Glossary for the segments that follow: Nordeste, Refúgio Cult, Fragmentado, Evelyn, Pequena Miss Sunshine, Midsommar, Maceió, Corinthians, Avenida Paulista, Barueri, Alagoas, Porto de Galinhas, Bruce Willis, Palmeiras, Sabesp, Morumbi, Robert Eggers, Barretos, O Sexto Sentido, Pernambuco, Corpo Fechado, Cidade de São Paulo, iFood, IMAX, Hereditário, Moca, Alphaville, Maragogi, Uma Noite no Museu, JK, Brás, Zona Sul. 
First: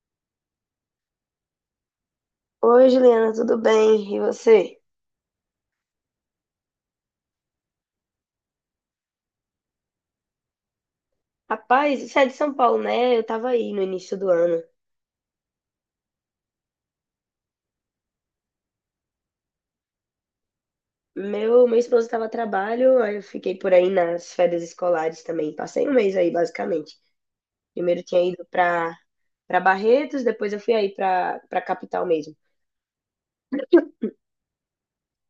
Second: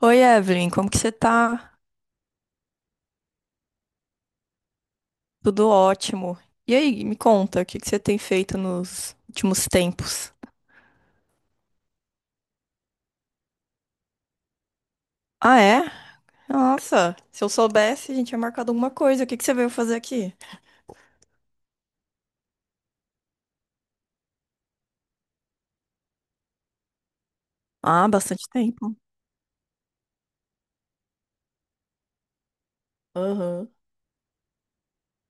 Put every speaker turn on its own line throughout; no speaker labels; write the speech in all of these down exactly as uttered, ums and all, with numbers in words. Oi, Evelyn, como que você tá?
Oi, Juliana, tudo bem? E você?
Tudo ótimo. E aí, me conta, o que que você tem feito nos últimos tempos?
Rapaz, você é de São Paulo, né? Eu tava aí no início do ano.
Ah, é? Nossa, se eu soubesse, a gente tinha marcado alguma coisa. O que que você veio fazer aqui?
Meu, meu esposo estava a trabalho, aí eu fiquei por aí nas férias escolares também. Passei um mês aí, basicamente. Primeiro eu
Ah,
tinha
bastante
ido pra,
tempo.
pra Barretos, depois eu fui aí pra, pra capital mesmo.
Aham.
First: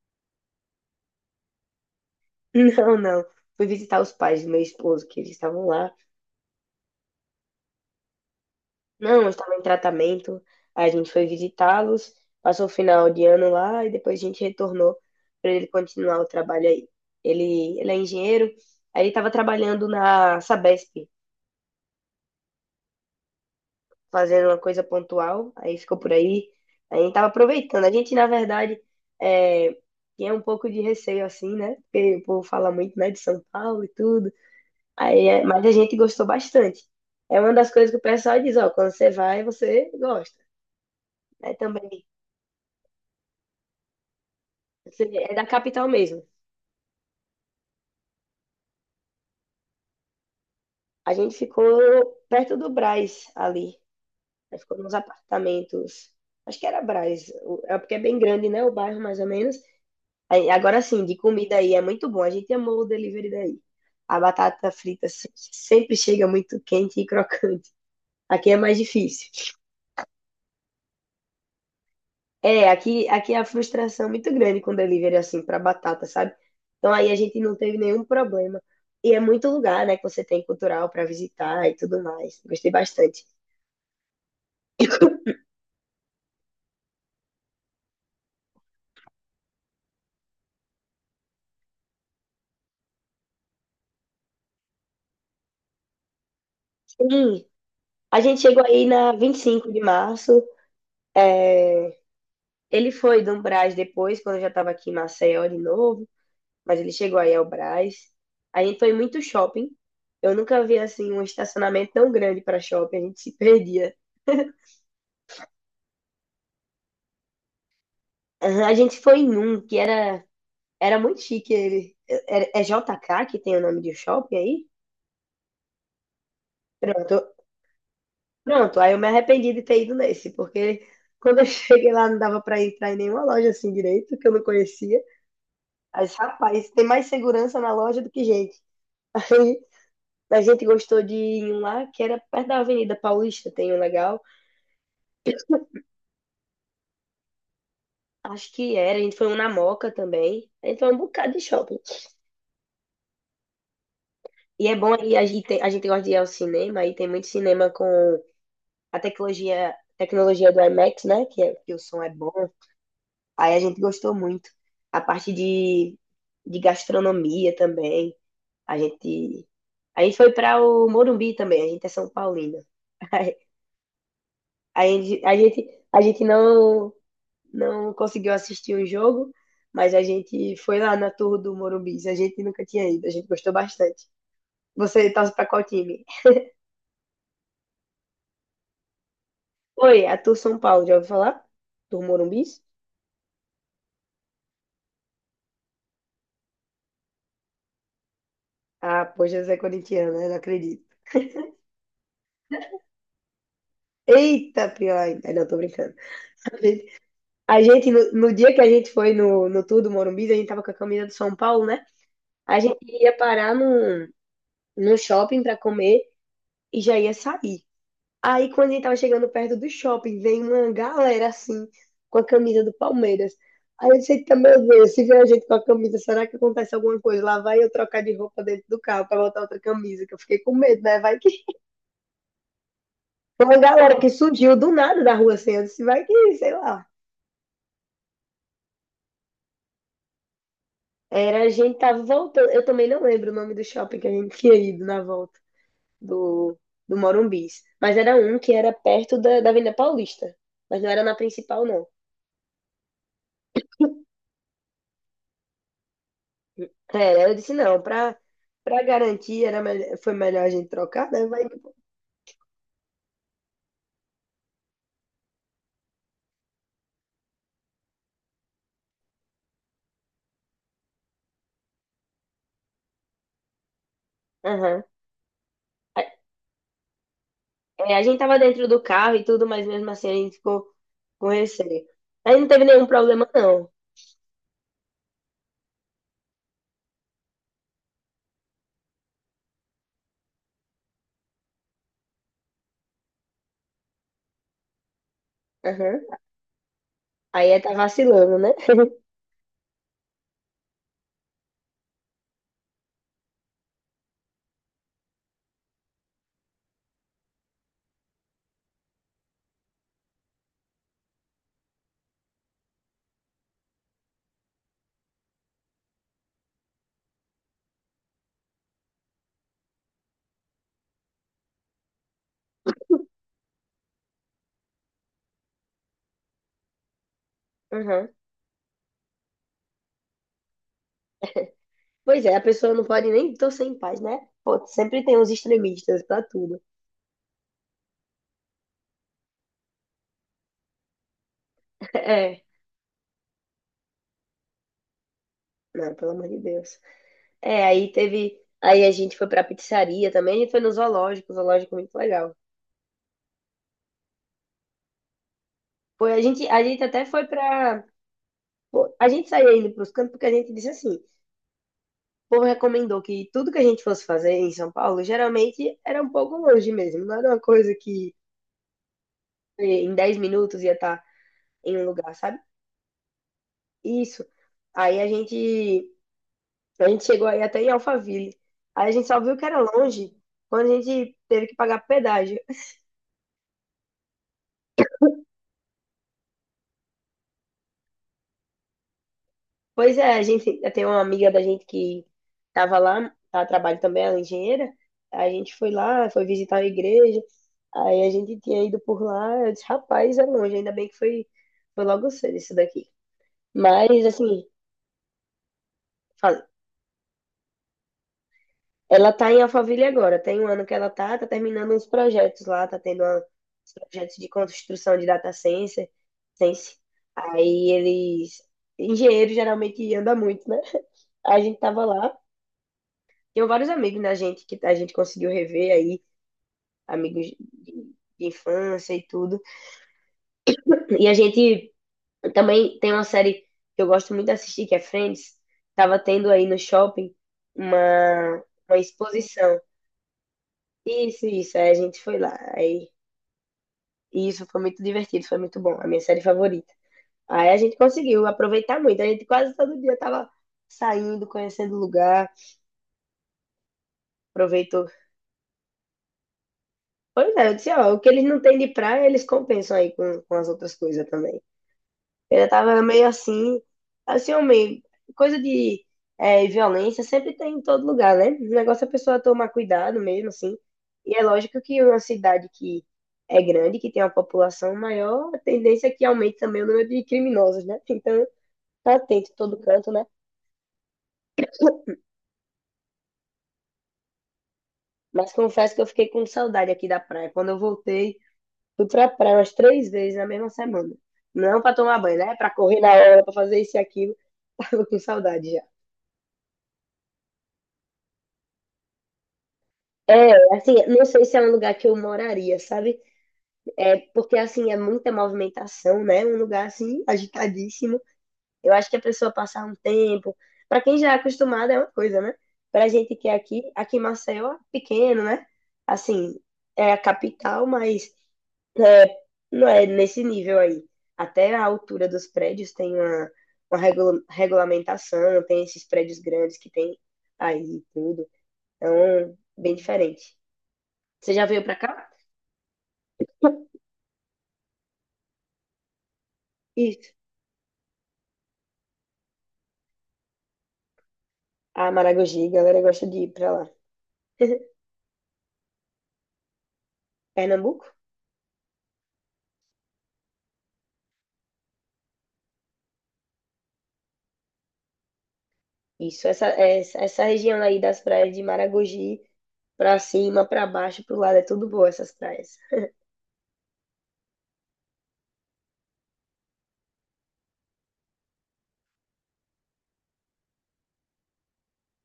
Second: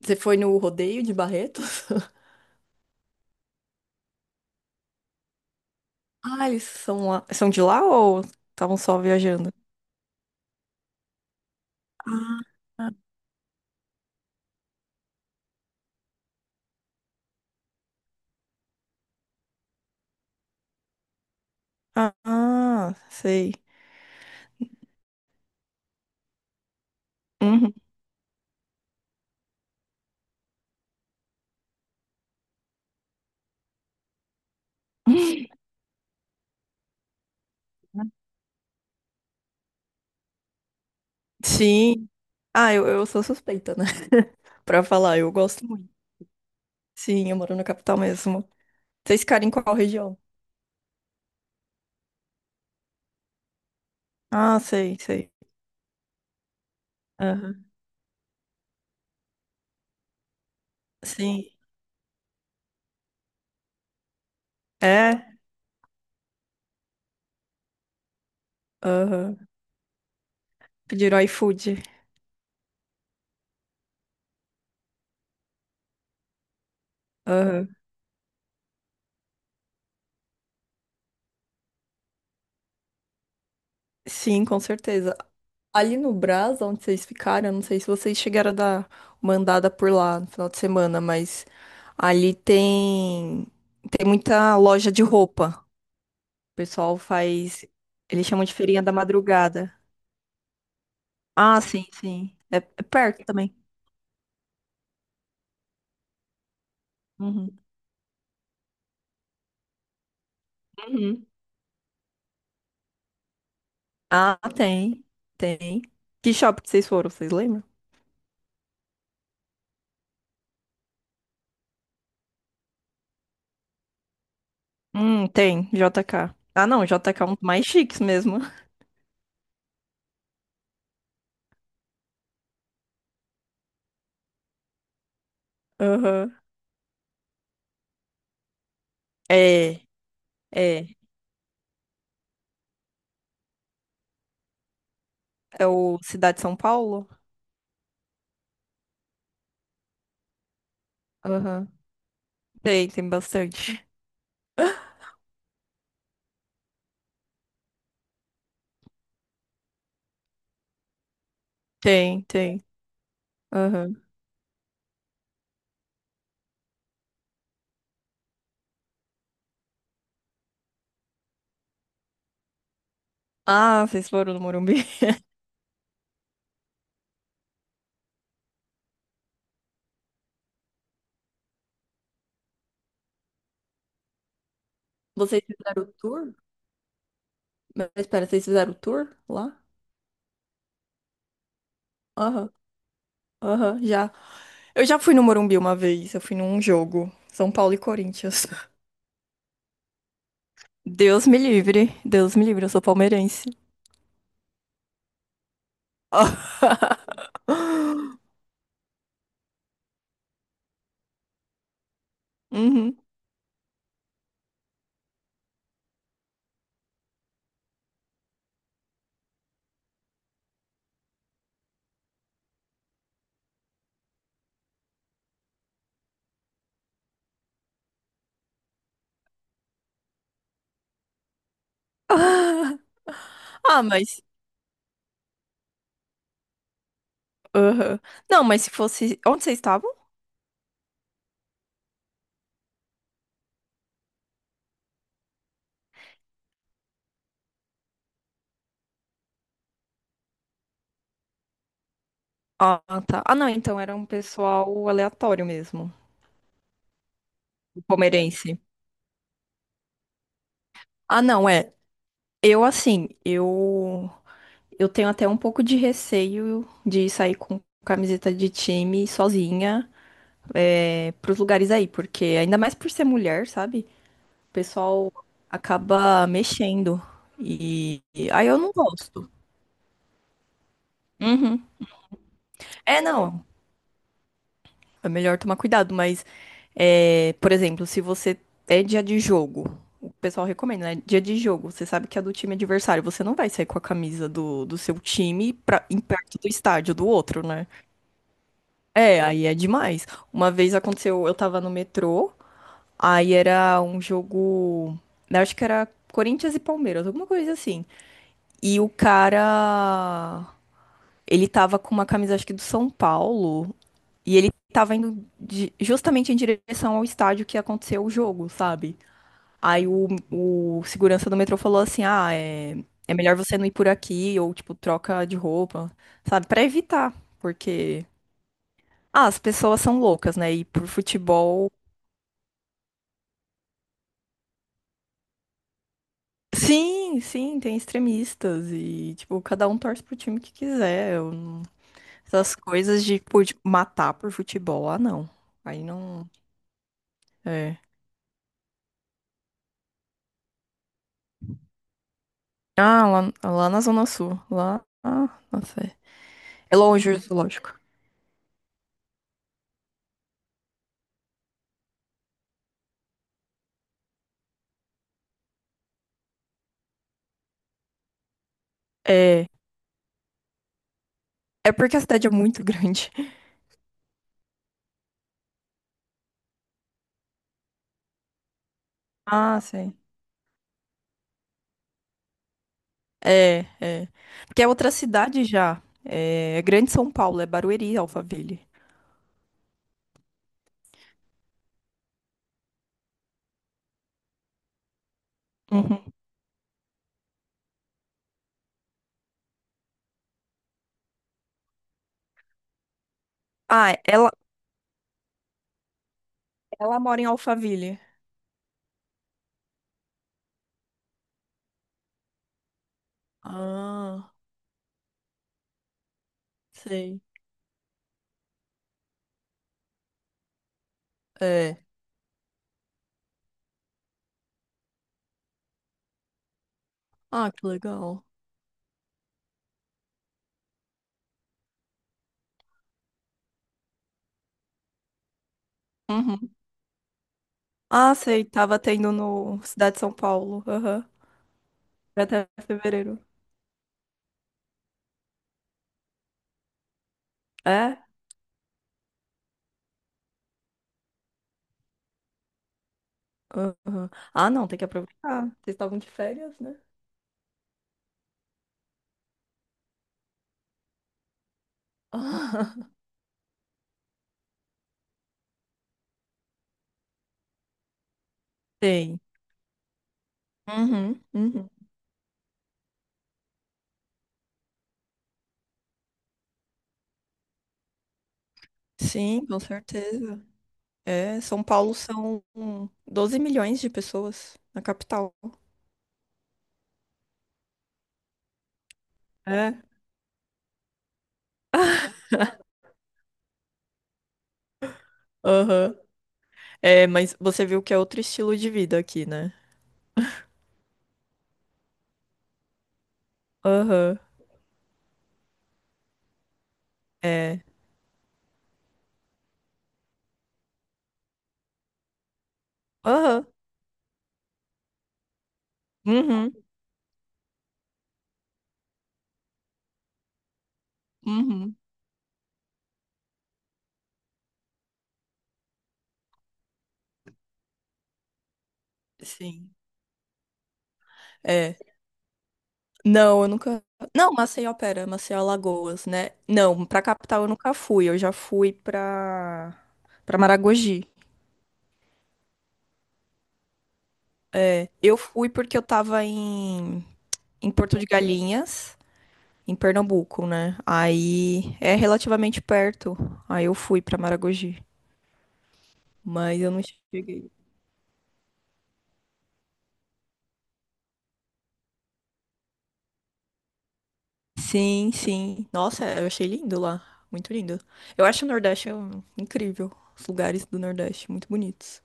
Você foi no rodeio de Barretos?
Não, não. Fui visitar os pais do meu esposo, que eles estavam lá.
Ah, eles são lá, são de lá ou estavam só
Não, eu
viajando?
estava em tratamento, a gente foi visitá-los,
Ah,
passou o final de ano lá e depois a gente retornou para ele continuar o trabalho aí. Ele, ele é engenheiro, aí ele estava trabalhando na Sabesp,
ah, ah, sei.
fazendo uma coisa pontual, aí ficou por aí, aí a gente estava
Uhum.
aproveitando. A gente, na verdade, é, tinha um pouco de receio assim, né? Porque o povo fala muito, né, de São Paulo e tudo, aí, é- mas a gente gostou bastante. É uma das coisas que o pessoal diz, ó, quando você vai, você gosta né? Também
Sim. Ah, eu, eu sou suspeita, né? Pra
Você-
falar, eu
É da
gosto
capital
muito.
mesmo.
Sim, eu moro na capital mesmo. Vocês ficaram em qual região?
A gente ficou perto do Brás ali. Aí
Ah,
ficou nos
sei, sei.
apartamentos. Acho que era Brás. o-
Aham.
É porque é bem grande, né? O bairro, mais ou menos. Aí, agora sim, de
Sim.
comida aí é muito bom. A gente amou o delivery daí. A batata frita se-
É?
sempre chega muito quente e crocante. Aqui é mais difícil.
Aham. Pediram iFood.
É, aqui, aqui é a frustração é muito grande com delivery assim para batata, sabe? Então aí a gente não teve
Aham.
nenhum problema. E é muito lugar, né, que você tem cultural para visitar e tudo mais. Gostei bastante.
Sim, com certeza. Ali no Brás, onde vocês ficaram, eu não sei se vocês chegaram a dar uma andada por lá no final de semana, mas ali tem tem muita loja de roupa. O pessoal
Sim,
faz,
a
eles
gente
chamam de
chegou
feirinha
aí
da
na vinte e cinco
madrugada.
de março.
Ah, sim,
é,
sim. É, é
Ele foi
perto
do
também.
Brás depois, quando eu já estava aqui em Maceió de novo, mas ele chegou aí ao
Uhum.
Brás. A gente foi muito shopping. Eu nunca vi assim um
Uhum.
estacionamento tão grande para shopping, a gente se perdia.
Ah, tem. Tem. Que shopping que vocês foram, vocês lembram?
Aham, a gente foi em um que era, era muito chique ele. É, é J K que tem o nome de shopping aí?
Hum, tem, J K. Ah, não, J K é
Pronto,
um dos mais chiques mesmo.
pronto. Aí eu me arrependi de ter ido nesse, porque quando eu cheguei lá não dava para entrar em nenhuma loja assim direito, que eu não conhecia. Aí,
Aham.
rapaz, tem mais segurança na loja do que gente.
É,
Aí a gente
é.
gostou de ir em um lá que era perto da Avenida Paulista, tem um legal.
É o Cidade de São Paulo?
Acho que era, a gente foi um na Moca também. A gente foi um bocado de
Aham.
shopping.
Tem, tem bastante.
E é bom aí, a gente, tem- a gente gosta de ir ao cinema, aí tem muito cinema com a tecnologia, tecnologia do IMAX, né? Que, é- que o som é
Tem,
bom.
tem.
Aí a gente
Aham.
gostou muito. A parte de, de gastronomia também. A gente, a gente foi para o Morumbi também, a gente é São Paulino.
Ah, vocês foram no Morumbi?
Aí a gente, a gente não, não conseguiu assistir o jogo, mas a gente foi lá na Tour do Morumbi. A gente nunca tinha ido, a gente gostou bastante. Você torce
Vocês
pra qual
fizeram o
time?
tour? Mas espera, vocês fizeram o tour lá?
Oi, a Tour São Paulo, já ouviu falar? Tour Morumbi?
Aham, aham, já. Eu já fui no Morumbi uma vez, eu fui num jogo. São Paulo e Corinthians.
Ah, poxa, você é corintiano, né? Não acredito.
Deus me livre, Deus me livre, eu sou palmeirense.
Eita, pior ainda. Ai, Não, tô brincando. A gente, a gente, no, no dia que a gente foi no, no tour do Morumbi, a gente tava com a camisa do São Paulo, né? A gente
Uhum.
ia parar num, num shopping pra comer e já ia sair. Aí, quando a gente tava chegando perto do shopping, vem uma galera assim, com a camisa do Palmeiras. Aí eu disse, "Eita, meu Deus, se vier a gente com a camisa, será que acontece alguma coisa? Lá vai eu trocar de roupa dentro do carro pra botar outra camisa, que eu fiquei com medo, né? Vai que." Uma
Ah,
galera que
mas.
surgiu do nada da rua assim, eu disse, vai que, sei lá.
Aham. Não, mas se fosse. Onde vocês estavam?
Era, a gente tava voltando. Eu também não lembro o nome do shopping que a gente tinha ido na volta do, do Morumbis. Mas era um que era perto da, da Avenida Paulista. Mas não era na principal, não.
Ah, tá. Ah, não, então era um pessoal aleatório mesmo,
É, eu disse, não,
o
pra,
palmeirense.
pra garantir era melhor, foi melhor a gente trocar,
Ah,
né? Vai...
não, é. Eu, assim, eu. Eu tenho até um pouco de receio de sair com camiseta de time sozinha, é, pros lugares aí, porque ainda mais por ser mulher, sabe? O
Aham.
pessoal acaba mexendo.
É,
E.
a gente
e
tava
aí eu
dentro
não
do carro e
gosto.
tudo, mas mesmo assim a gente ficou com
Uhum.
receio. Aí não teve nenhum
É,
problema,
não.
não.
É melhor tomar cuidado, mas, é, por exemplo, se você é dia de jogo, o pessoal recomenda, né? Dia de jogo, você sabe que é do time adversário, você não vai sair com a camisa do, do seu time pra, em
Aham.
perto do estádio do outro,
Aí é
né?
tá vacilando, né?
É, aí é demais. Uma vez aconteceu, eu tava no metrô, aí era um jogo, eu acho que era Corinthians e Palmeiras, alguma coisa assim. E o cara, ele tava com uma camisa, acho que do São Paulo, e ele tava indo de- justamente em direção ao estádio que aconteceu o jogo, sabe? Aí o, o segurança do metrô falou assim: ah, é, é melhor você não ir por aqui, ou tipo, troca de roupa, sabe? Pra evitar, porque.
Aham.
Ah, as pessoas são loucas, né? E por futebol.
Pois é, a pessoa não pode nem torcer em paz, né? Pô, sempre tem uns extremistas pra tudo.
Sim, sim, tem extremistas e, tipo, cada um torce pro time que quiser. Eu não-
É.
Essas coisas de, tipo, de matar por futebol, ah, não. Aí
Não, pelo amor
não.
de Deus. É,
É.
aí teve. Aí a gente foi pra pizzaria também, a gente foi no zoológico, o zoológico é muito legal.
Ah, lá, lá na Zona Sul. Lá. Ah, nossa.
Foi, a gente, a
É
gente até
longe o
foi
zoológico.
pra Pô, a gente saía indo para os cantos porque a gente disse assim, o povo recomendou que tudo que a gente fosse fazer em São Paulo, geralmente era um pouco longe mesmo, não era uma coisa que
É.
eh, em dez minutos ia estar
É
em um
porque a
lugar,
cidade é
sabe?
muito grande.
Isso. Aí a gente, a gente chegou aí até em Alphaville. Aí a gente só viu que era
Ah, sei.
longe quando a gente teve que pagar pedágio.
É, é. Porque é outra cidade já. É Grande São Paulo, é Barueri, Alphaville.
Pois é, a gente, eu tenho uma amiga da gente que estava lá, ela trabalha também, ela é engenheira. A gente foi
Uhum.
lá, foi visitar a igreja. Aí a gente tinha ido por lá. Eu disse, rapaz, é longe, ainda bem que foi, foi logo cedo isso daqui.
Ah,
Mas,
ela,
assim, fala-
ela mora em Alphaville.
ela tá em Alphaville agora. Tem um ano que ela tá, tá terminando uns projetos lá, tá tendo uma- uns projetos de
Ah,
construção de data science. science.
sei.
Aí eles, engenheiro geralmente anda muito, né? A gente
É.
tava lá. Tenho vários amigos da gente que a gente conseguiu rever aí, amigos
Ah, que
de
legal.
de infância e tudo. E a gente também tem uma série que eu gosto muito de assistir, que é Friends. Tava tendo aí
Uhum.
no shopping
Ah,
uma,
sei.
uma
Tava tendo
exposição.
no Cidade de São Paulo. Aham.
Isso, isso. Aí a gente foi
Vai
lá.
até
Aí,
fevereiro.
e isso foi muito divertido, foi muito bom. A minha série favorita. Aí a gente
É?
conseguiu aproveitar muito. A gente quase todo dia tava saindo, conhecendo o lugar,
Aham. Ah, não, tem que
aproveitou.
aproveitar. Vocês estavam de férias, né?
Pois é, eu disse, ó, o que eles não têm de praia, eles compensam aí com, com as outras coisas também. Ele
Ah,
tava meio assim, assim, homem, coisa de é, violência sempre tem em todo lugar, né? O negócio é a
tem.
pessoa tomar cuidado mesmo, assim. E
Uhum,
é lógico
uhum.
que uma cidade que é grande, que tem uma população maior, a tendência é que aumente também o número de criminosos, né? Então, tá atento em
Sim,
todo
com
canto, né?
certeza. É, São Paulo são doze milhões de pessoas na
Mas
capital.
confesso que eu fiquei com saudade aqui da praia. Quando eu voltei, fui pra praia umas
É,
três vezes na mesma semana. Não pra tomar banho, né? Pra correr na hora, pra fazer isso e aquilo. Tava com saudade já.
aham. É, mas você viu que é outro estilo de vida aqui, né?
É, assim, não sei se é um lugar que eu moraria, sabe? É
Aham,
porque assim é muita movimentação, né? Um lugar assim
é.
agitadíssimo. Eu acho que a pessoa passar um tempo, para quem já é acostumado é uma coisa, né? Pra gente que é
Aham.
aqui, aqui em Maceió é pequeno, né? Assim,
Uhum,
é a capital, mas é, não é nesse nível aí. Até a
uhum.
altura dos prédios tem uma, uma regula- regulamentação, tem esses prédios grandes que tem aí e tudo. Então, bem
Sim.
diferente. Você já veio pra
É.
cá?
Não, eu nunca. Não, Maceió, pera, Maceió Alagoas, né? Não, pra
Isso.
capital eu nunca fui. Eu já fui pra. Pra Maragogi.
Ah, Maragogi, a galera gosta de ir pra lá.
É. Eu fui porque eu tava em, em
Pernambuco?
Porto de Galinhas, em Pernambuco, né? Aí é relativamente perto. Aí eu fui pra Maragogi,
Isso, essa,
mas eu não
essa, essa
cheguei.
região aí das praias de Maragogi, pra cima, pra baixo, pro lado, é tudo boa essas praias.
Sim, sim. Nossa, eu achei lindo lá. Muito lindo. Eu acho o Nordeste hum, incrível. Os lugares do Nordeste, muito bonitos.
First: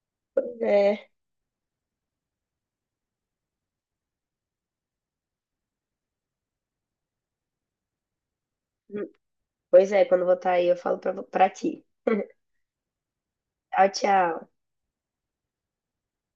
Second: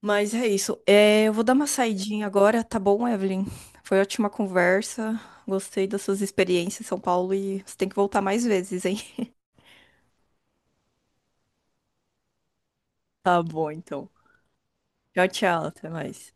Mas é isso.
É,
É, eu vou dar uma saidinha agora, tá bom, Evelyn? Foi ótima conversa. Gostei das suas experiências em São Paulo e você tem que voltar mais vezes, hein?
pois é, quando eu voltar aí eu falo pra, pra ti.
Tá bom,
Tchau,
então.
tchau.
Tchau, tchau. Até mais.